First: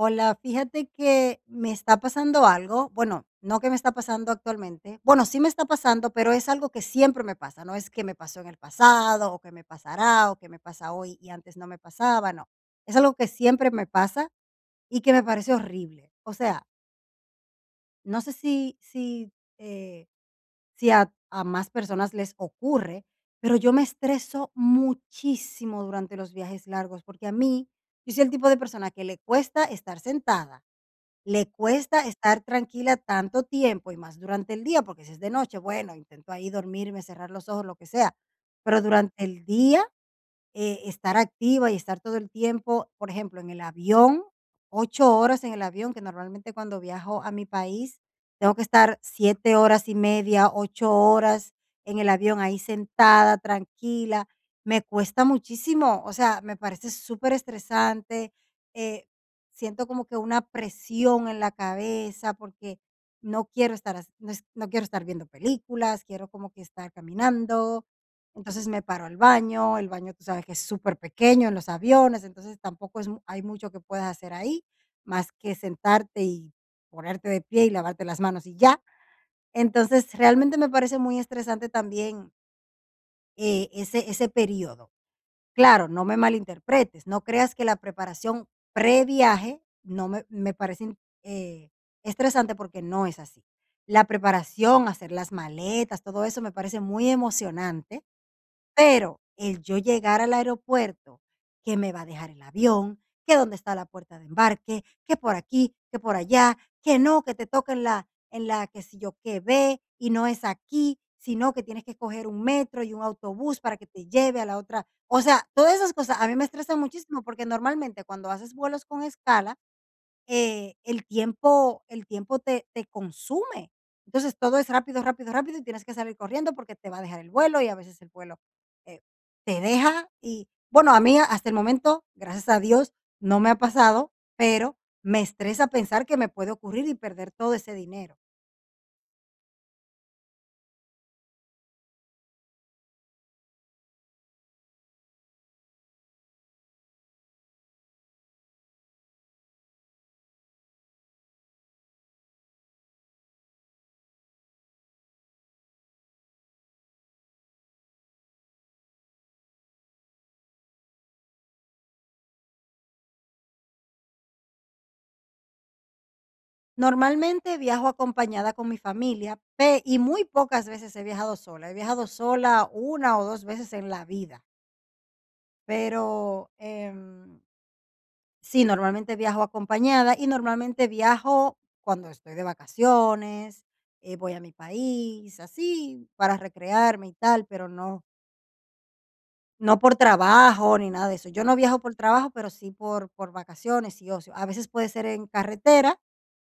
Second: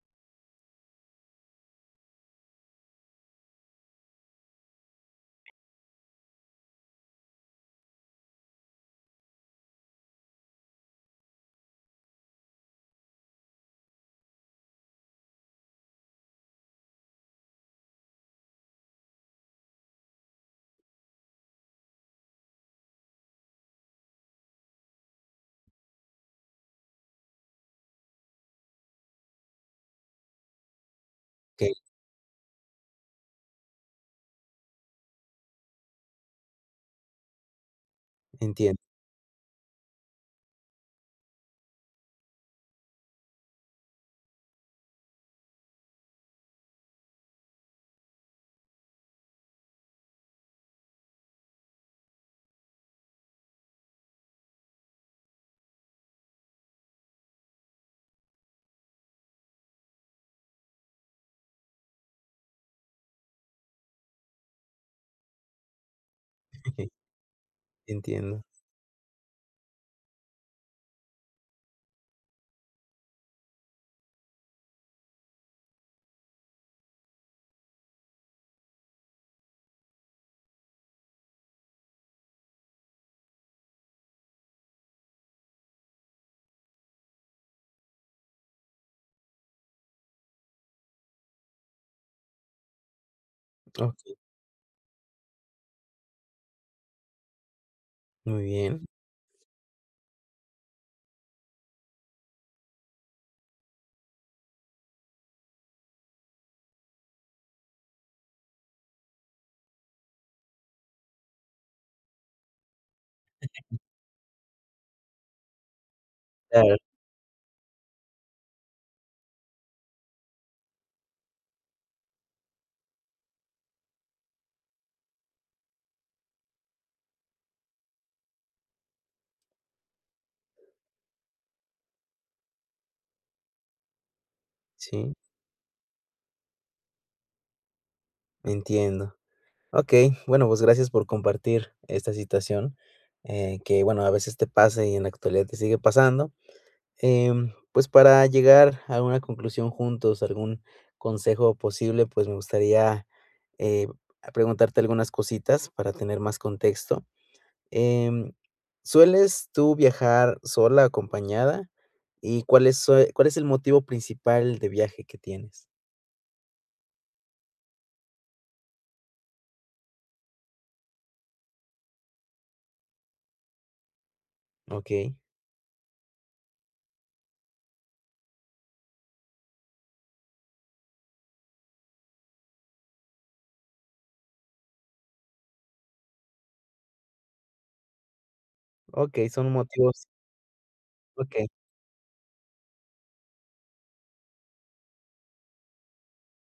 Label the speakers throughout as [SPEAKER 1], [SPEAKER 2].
[SPEAKER 1] Hola, fíjate que me está pasando algo, bueno, no que me está pasando actualmente, bueno, sí me está pasando, pero es algo que siempre me pasa, no es que me pasó en el pasado o que me pasará o que me pasa hoy y antes no me pasaba, no, es algo que siempre me pasa y que me parece horrible. O sea, no sé eh, si a más personas les ocurre, pero yo me estreso muchísimo durante los viajes largos porque yo soy el tipo de persona que le cuesta estar sentada, le
[SPEAKER 2] Okey,
[SPEAKER 1] cuesta estar tranquila tanto tiempo y más durante el día, porque si es de noche, bueno, intento ahí dormirme, cerrar los ojos, lo que sea,
[SPEAKER 2] entiendo,
[SPEAKER 1] pero durante el día, estar activa y estar todo el tiempo, por ejemplo, en el avión, 8 horas en el avión, que normalmente cuando viajo a mi país tengo que estar 7 horas y media, 8 horas en el avión, ahí sentada, tranquila. Me cuesta muchísimo, o sea, me parece superestresante. eh, Siento como que una presión en la cabeza porque no quiero estar viendo películas, quiero como que estar caminando.
[SPEAKER 2] entiendo.
[SPEAKER 1] Entonces me paro al baño, el baño tú sabes que es súper pequeño en los aviones, entonces tampoco es mu hay mucho que puedas hacer ahí, más que sentarte y ponerte de pie y lavarte las manos y ya. Entonces, realmente me parece muy estresante también, ese periodo. Claro, no me malinterpretes, no creas que la preparación previaje no me parece, estresante, porque no es así. La
[SPEAKER 2] Okey,
[SPEAKER 1] preparación, hacer las maletas, todo eso me parece muy emocionante.
[SPEAKER 2] muy bien.
[SPEAKER 1] Pero el yo llegar al aeropuerto, que me va a dejar el avión, que dónde está la puerta de embarque, que por aquí, que por allá, que no, que te toca en la que si yo qué ve y no es aquí, sino que tienes que coger un metro y un autobús para que te lleve a la otra. O sea, todas esas cosas a mí me
[SPEAKER 2] Claro,
[SPEAKER 1] estresan muchísimo porque normalmente cuando haces vuelos con escala, el tiempo te consume. Entonces, todo es rápido, rápido, rápido, y tienes que salir corriendo porque te va a dejar el vuelo, y a veces el vuelo, eh, te deja. Y, bueno, a mí hasta el momento, gracias a Dios, no me ha pasado, pero
[SPEAKER 2] sí,
[SPEAKER 1] me estresa pensar que me puede ocurrir y perder todo ese dinero.
[SPEAKER 2] entiendo. Okey, bueno, pues, gracias por compartir esta situación, que, bueno, a veces te pasa y en la actualidad te sigue pasando. Pues, para llegar a una conclusión juntos, algún consejo posible, pues, me gustaría, eh, preguntarte algunas cositas para tener más contexto. Em, ¿Sueles tú viajar sola o acompañada? ¿Y cuál es sue cuál es el motivo principal de viaje que tienes?
[SPEAKER 1] Normalmente viajo acompañada con mi familia, pe y muy pocas veces he viajado sola. He viajado sola una o 2 veces en la vida,
[SPEAKER 2] Okey,
[SPEAKER 1] pero, sí, normalmente viajo acompañada y normalmente viajo cuando estoy de vacaciones. Voy a mi país, así, para recrearme y tal, pero no,
[SPEAKER 2] okey, son
[SPEAKER 1] no por
[SPEAKER 2] motivos
[SPEAKER 1] trabajo ni nada de eso. Yo
[SPEAKER 2] okey,
[SPEAKER 1] no viajo por trabajo, pero sí por vacaciones y ocio. A veces puede ser en carretera,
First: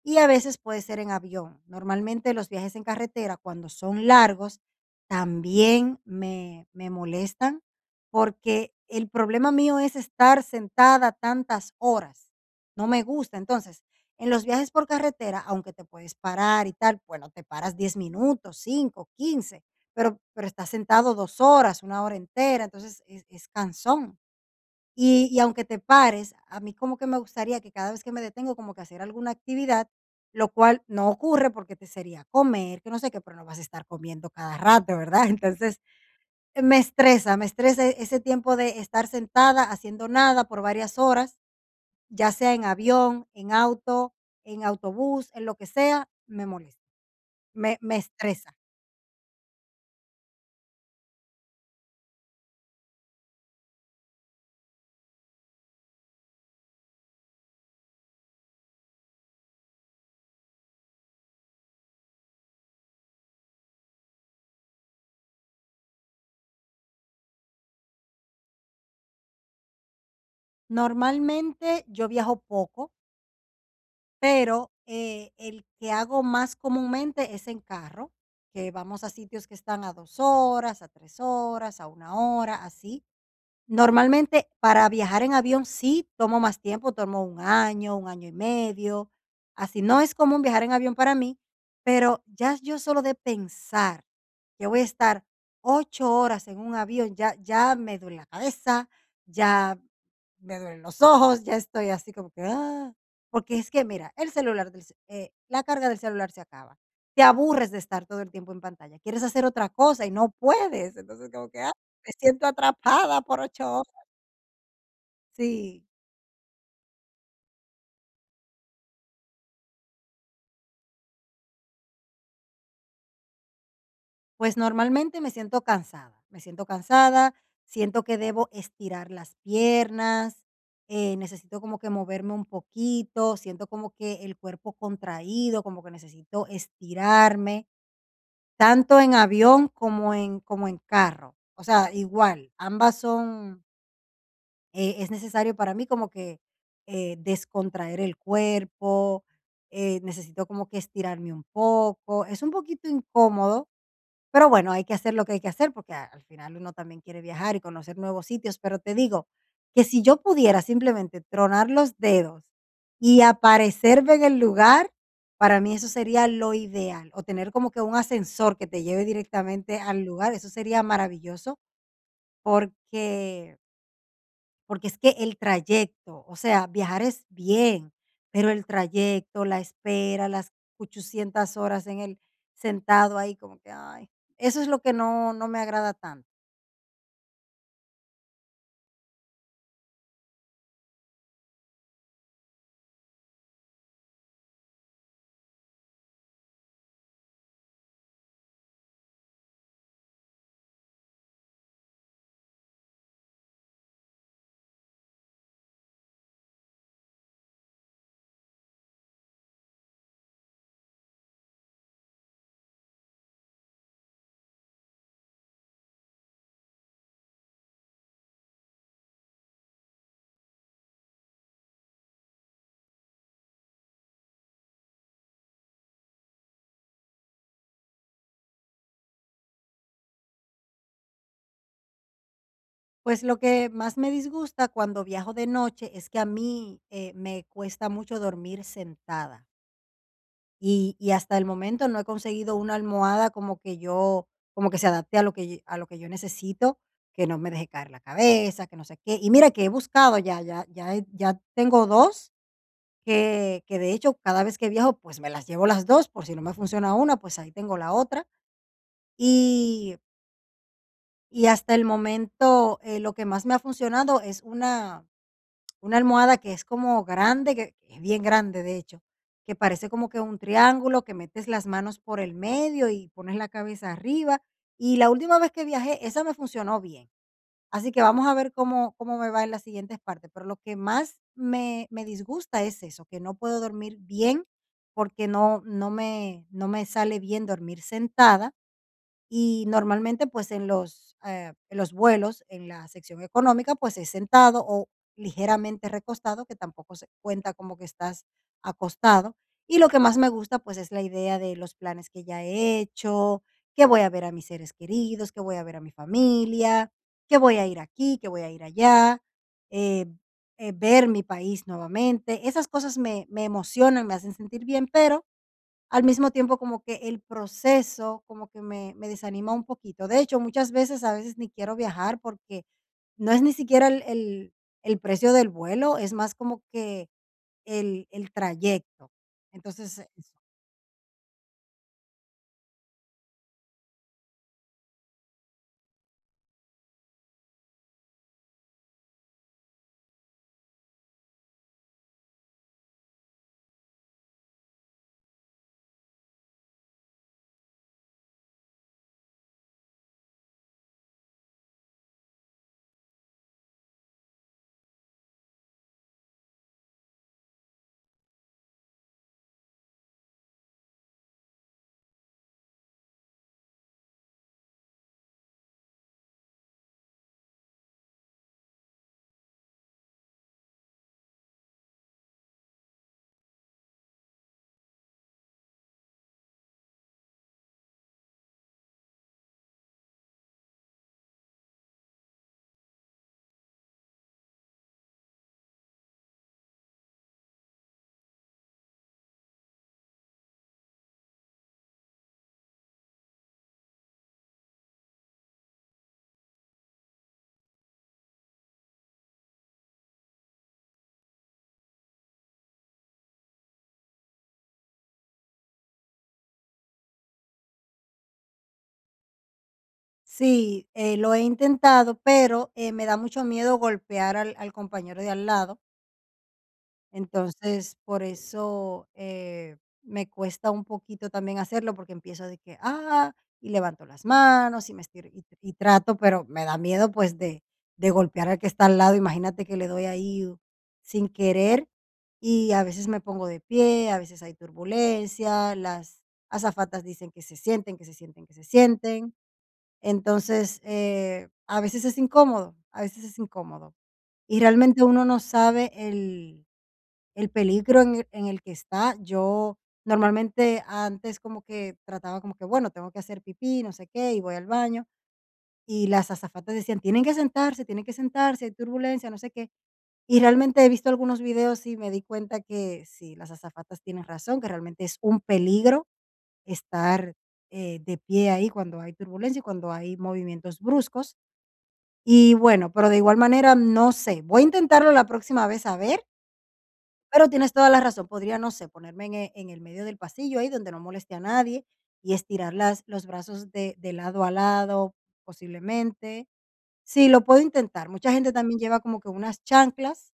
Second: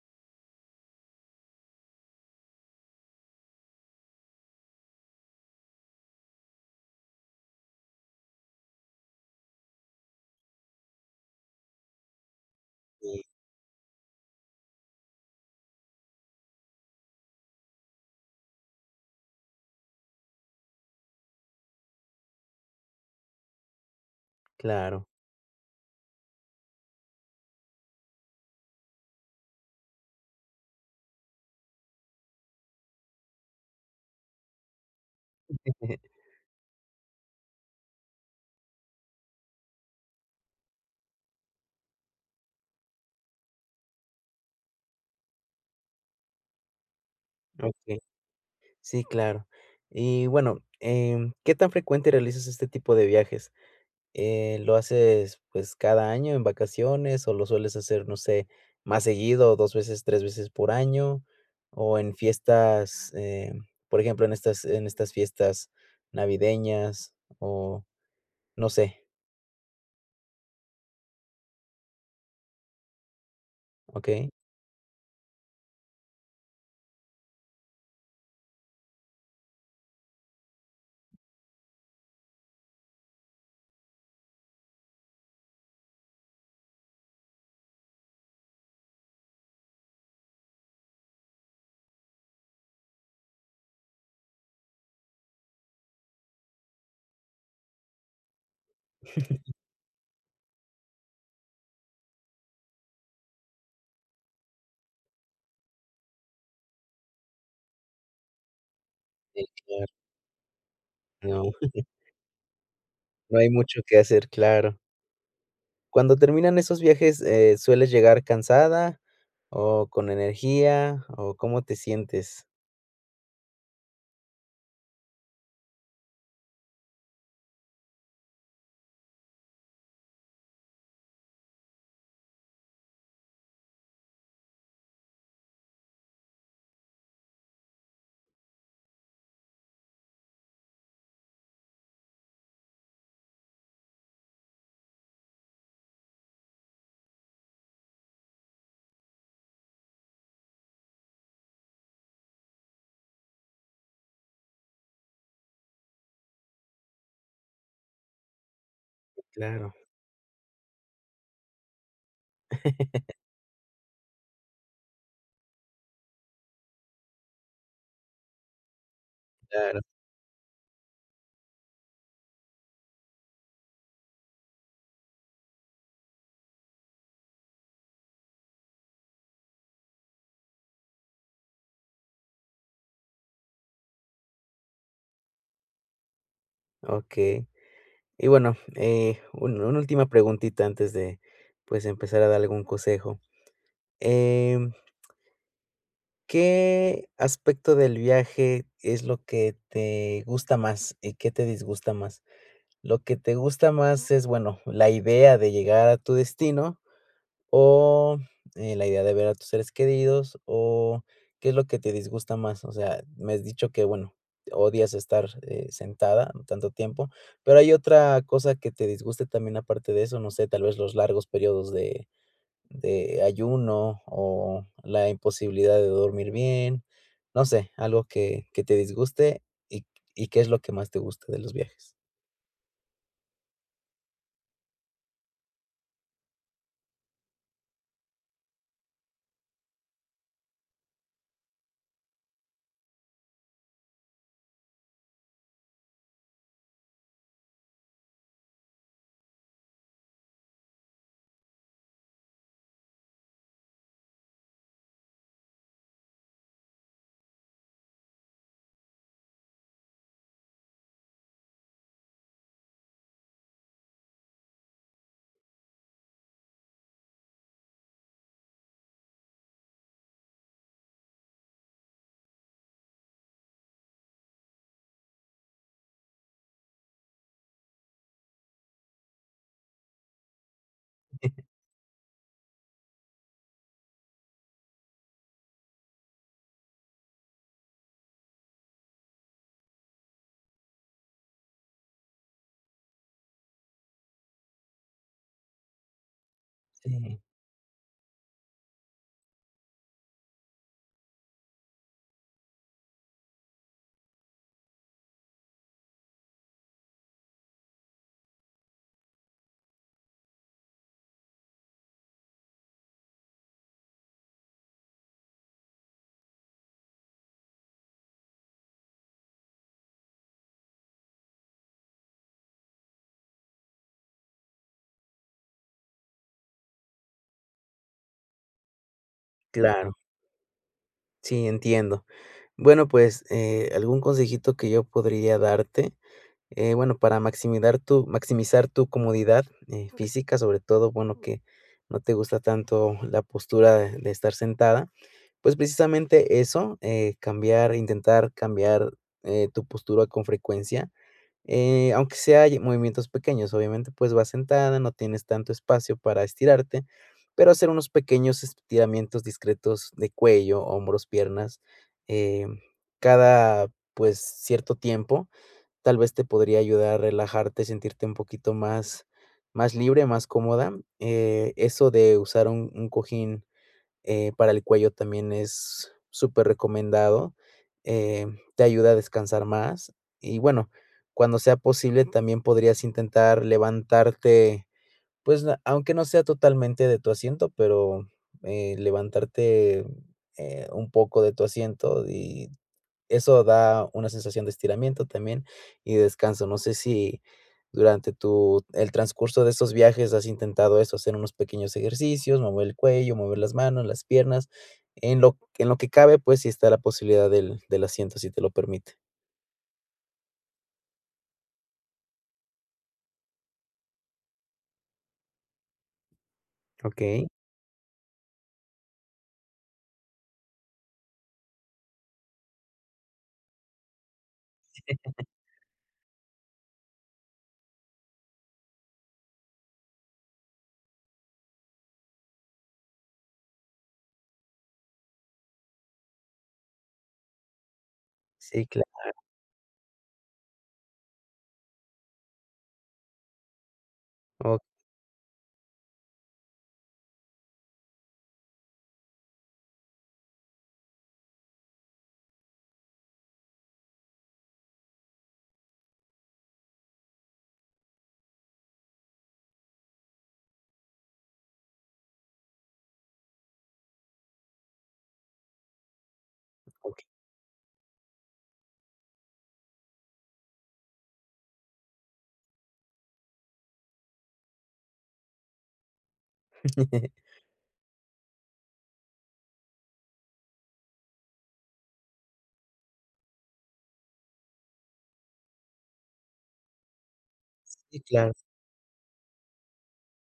[SPEAKER 1] y a veces puede ser en avión. Normalmente los viajes en carretera, cuando son largos, también me molestan porque el problema mío es estar sentada tantas horas. No me
[SPEAKER 2] sí,
[SPEAKER 1] gusta. Entonces, en los viajes por carretera, aunque te puedes parar y tal, bueno, te paras 10 minutos, cinco, quince, pero estás sentado 2 horas, una hora entera, entonces es cansón.
[SPEAKER 2] claro.
[SPEAKER 1] Y aunque te pares, a mí como que me gustaría que cada vez que me detengo, como que hacer alguna actividad, lo cual no ocurre porque te sería comer, que no sé qué, pero no vas a estar comiendo cada rato, ¿verdad? Entonces, me estresa, ese tiempo de estar sentada haciendo nada por varias horas, ya sea en avión, en auto, en autobús, en lo que sea, me molesta, me
[SPEAKER 2] Okey,
[SPEAKER 1] estresa.
[SPEAKER 2] sí, claro. Y bueno, ¿qué tan frecuente realizas este tipo de viajes? ¿Lo haces, pues, cada año en vacaciones o lo sueles hacer, no sé, más seguido, 2 veces, 3 veces por año? O en fiestas, por ejemplo, en estas fiestas navideñas o no sé,
[SPEAKER 1] Normalmente, yo viajo poco.
[SPEAKER 2] okey.
[SPEAKER 1] Pero, el que hago más comúnmente es en carro, que vamos a sitios que están a 2 horas, a 3 horas, a una hora, así. Normalmente, para viajar en avión sí tomo más tiempo, tomo un año y medio, así. No es común viajar en avión para mí, pero ya yo solo de pensar que voy a estar 8 horas en un avión, ya me duele la cabeza, ya me duelen los ojos, ya estoy así como que, ah, porque es que mira, el celular, la carga del celular se acaba. Te aburres de estar todo el tiempo en pantalla. Quieres
[SPEAKER 2] Sí,
[SPEAKER 1] hacer otra
[SPEAKER 2] claro,
[SPEAKER 1] cosa y no puedes. Entonces, como
[SPEAKER 2] no.
[SPEAKER 1] que, ah, me siento atrapada
[SPEAKER 2] No
[SPEAKER 1] por
[SPEAKER 2] hay
[SPEAKER 1] ocho
[SPEAKER 2] mucho que
[SPEAKER 1] horas.
[SPEAKER 2] hacer, claro.
[SPEAKER 1] Sí,
[SPEAKER 2] Cuando terminan esos viajes, ¿sueles llegar cansada o con energía o cómo te sientes?
[SPEAKER 1] pues normalmente me siento cansada. Me siento cansada, siento que debo estirar las piernas. Necesito como que moverme un poquito, siento como que el cuerpo contraído, como que necesito estirarme tanto en avión como en como en carro. O sea, igual, ambas son, es necesario para mí como que descontraer el cuerpo. Necesito como que estirarme un poco. Es un poquito incómodo, pero bueno, hay que hacer lo que hay que hacer, porque a al final uno también quiere viajar y conocer nuevos sitios, pero te digo
[SPEAKER 2] Claro,
[SPEAKER 1] que si yo pudiera simplemente tronar los dedos y aparecerme en el lugar, para mí eso sería lo ideal, o tener como que un ascensor que te lleve directamente
[SPEAKER 2] claro,
[SPEAKER 1] al lugar, eso sería maravilloso, porque porque es que el trayecto, o sea, viajar es bien, pero el trayecto, la espera, las 800 horas en el sentado ahí como que, ay, eso es lo que no me agrada tanto.
[SPEAKER 2] okey. Y bueno, un una última preguntita antes de, pues, empezar a dar algún consejo. Em, ¿Qué aspecto del viaje es lo que te gusta más y qué te disgusta más? Lo que te gusta más es, bueno, la idea de llegar a tu destino. O, la idea de ver a tus seres queridos, o, ¿qué es lo que te disgusta más? O sea, me has dicho que, bueno, odias estar, sentada tanto tiempo, pero, ¿hay otra cosa que te disguste también aparte de eso? No sé, tal vez los largos periodos de ayuno, o la imposibilidad de dormir bien, no sé, algo que te disguste, ¿y y qué es lo que más te gusta de los viajes?
[SPEAKER 1] Pues, lo que más me disgusta cuando viajo de noche es que a mí, me cuesta mucho dormir sentada. Y hasta el momento no he conseguido una almohada como que yo como que se adapte a a lo que yo necesito, que no me deje caer la cabeza, que no sé qué. Y mira que he buscado, ya tengo dos, que de hecho cada vez que viajo, pues me las llevo las 2 por si no me funciona una, pues ahí tengo la otra. Y hasta el momento, lo que más me ha funcionado es una almohada que es como grande, que es bien grande, de hecho, que parece como que un triángulo, que metes las manos por el medio y pones la cabeza arriba. Y la última vez que viajé, esa me funcionó bien. Así que vamos a ver cómo, cómo me va en las siguientes partes. Pero lo que más me disgusta es eso, que no puedo dormir bien porque no, no, no me sale bien dormir sentada y normalmente, pues, en los vuelos, en la sección económica, pues, es sentado o ligeramente recostado, que tampoco se
[SPEAKER 2] Sí,
[SPEAKER 1] cuenta como que estás acostado. Y lo que más me gusta, pues, es la idea de los planes que ya he hecho, que voy a ver a mis seres queridos, que voy a ver a mi familia, que voy a ir aquí, que voy a ir allá, eh, ver mi país nuevamente. Esas cosas me emocionan, me hacen sentir bien, pero al mismo tiempo, como que el proceso como que me desanima un poquito. De hecho, muchas veces, a veces ni quiero viajar porque no es ni siquiera el precio del vuelo, es más como que el trayecto.
[SPEAKER 2] claro.
[SPEAKER 1] Entonces, eso
[SPEAKER 2] Sí, entiendo. Bueno, pues, algún consejito que yo podría darte, bueno, para maximizar tu comodidad, física, sobre todo, bueno, que no te gusta tanto la postura de estar sentada, pues, precisamente eso, cambiar intentar cambiar, tu postura con frecuencia. Aunque sea ye movimientos pequeños, obviamente, pues, vas sentada, no tienes tanto espacio para estirarte, pero hacer unos pequeños estiramientos discretos de cuello, hombros, piernas, eh, cada, pues, cierto tiempo, tal vez te podría ayudar a relajarte, sentirte un poquito más libre, más cómoda. Eso de usar un cojín para el cuello también es superrecomendado, eh, te ayuda a descansar más. Y bueno, cuando sea posible, también podrías intentar levantarte, pues, na aunque no sea totalmente de tu asiento, pero, levantarte, un poco de tu asiento y eso da una sensación de estiramiento también y descanso. No sé si durante tu el transcurso de estos viajes has intentado eso, hacer unos pequeños ejercicios, mover el cuello, mover las manos, las piernas, en lo que cabe, pues, si está la posibilidad del asiento, si te lo permite.
[SPEAKER 1] sí, lo he intentado, pero, me da mucho miedo golpear al compañero de al lado.
[SPEAKER 2] Okey,
[SPEAKER 1] Entonces, por eso, me cuesta un poquito también hacerlo, porque empiezo de que, ah, y levanto las manos y me estiro y trato, pero me da miedo, pues, de golpear al que está al lado. Imagínate que le doy ahí, sin querer, y a veces me pongo de pie, a veces hay turbulencia, las azafatas dicen que se sienten, que se sienten, que se
[SPEAKER 2] sí, claro.
[SPEAKER 1] sienten. Entonces, a veces es incómodo, a veces es incómodo.
[SPEAKER 2] O
[SPEAKER 1] Y realmente uno no sabe el peligro en el que está. Yo normalmente antes como que trataba como que, bueno, tengo que hacer pipí, no sé qué, y voy al baño. Y las azafatas decían, tienen que sentarse, hay turbulencia, no sé qué. Y realmente he visto algunos videos y me di cuenta que sí, las azafatas tienen razón, que realmente es un peligro
[SPEAKER 2] okey.
[SPEAKER 1] estar, de pie ahí cuando hay turbulencia y cuando hay movimientos bruscos. Y bueno, pero de igual manera, no sé, voy a intentarlo la próxima vez, a ver, pero tienes toda la razón, podría, no sé, ponerme en en el medio del pasillo, ahí donde no moleste a nadie, y estirar las los brazos de lado a lado, posiblemente. Sí, lo puedo
[SPEAKER 2] Sí,
[SPEAKER 1] intentar.
[SPEAKER 2] claro,
[SPEAKER 1] Mucha gente también lleva como que unas chanclas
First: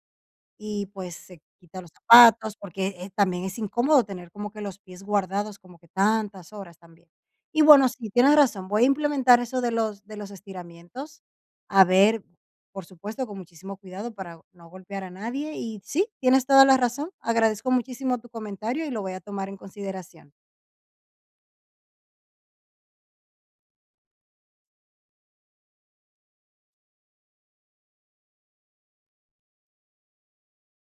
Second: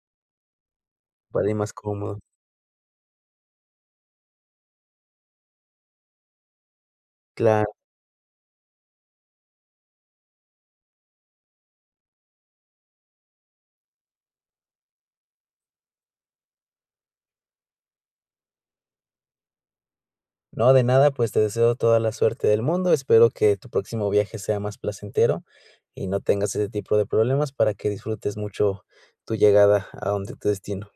[SPEAKER 1] y, pues, se
[SPEAKER 2] para ir más
[SPEAKER 1] quita los
[SPEAKER 2] cómodo.
[SPEAKER 1] zapatos, porque, también es incómodo tener como que los pies guardados como que tantas horas también. Y
[SPEAKER 2] Claro.
[SPEAKER 1] bueno, sí, tienes razón, voy a implementar eso de los, estiramientos, a ver, por supuesto, con muchísimo cuidado para no golpear a nadie. Y sí, tienes toda la razón, agradezco muchísimo tu comentario y lo voy a tomar en consideración.
[SPEAKER 2] No, de nada, pues te deseo toda la suerte del mundo. Espero que tu próximo viaje sea más placentero y no tengas ese tipo de problemas para que disfrutes mucho tu llegada a donde tu destino.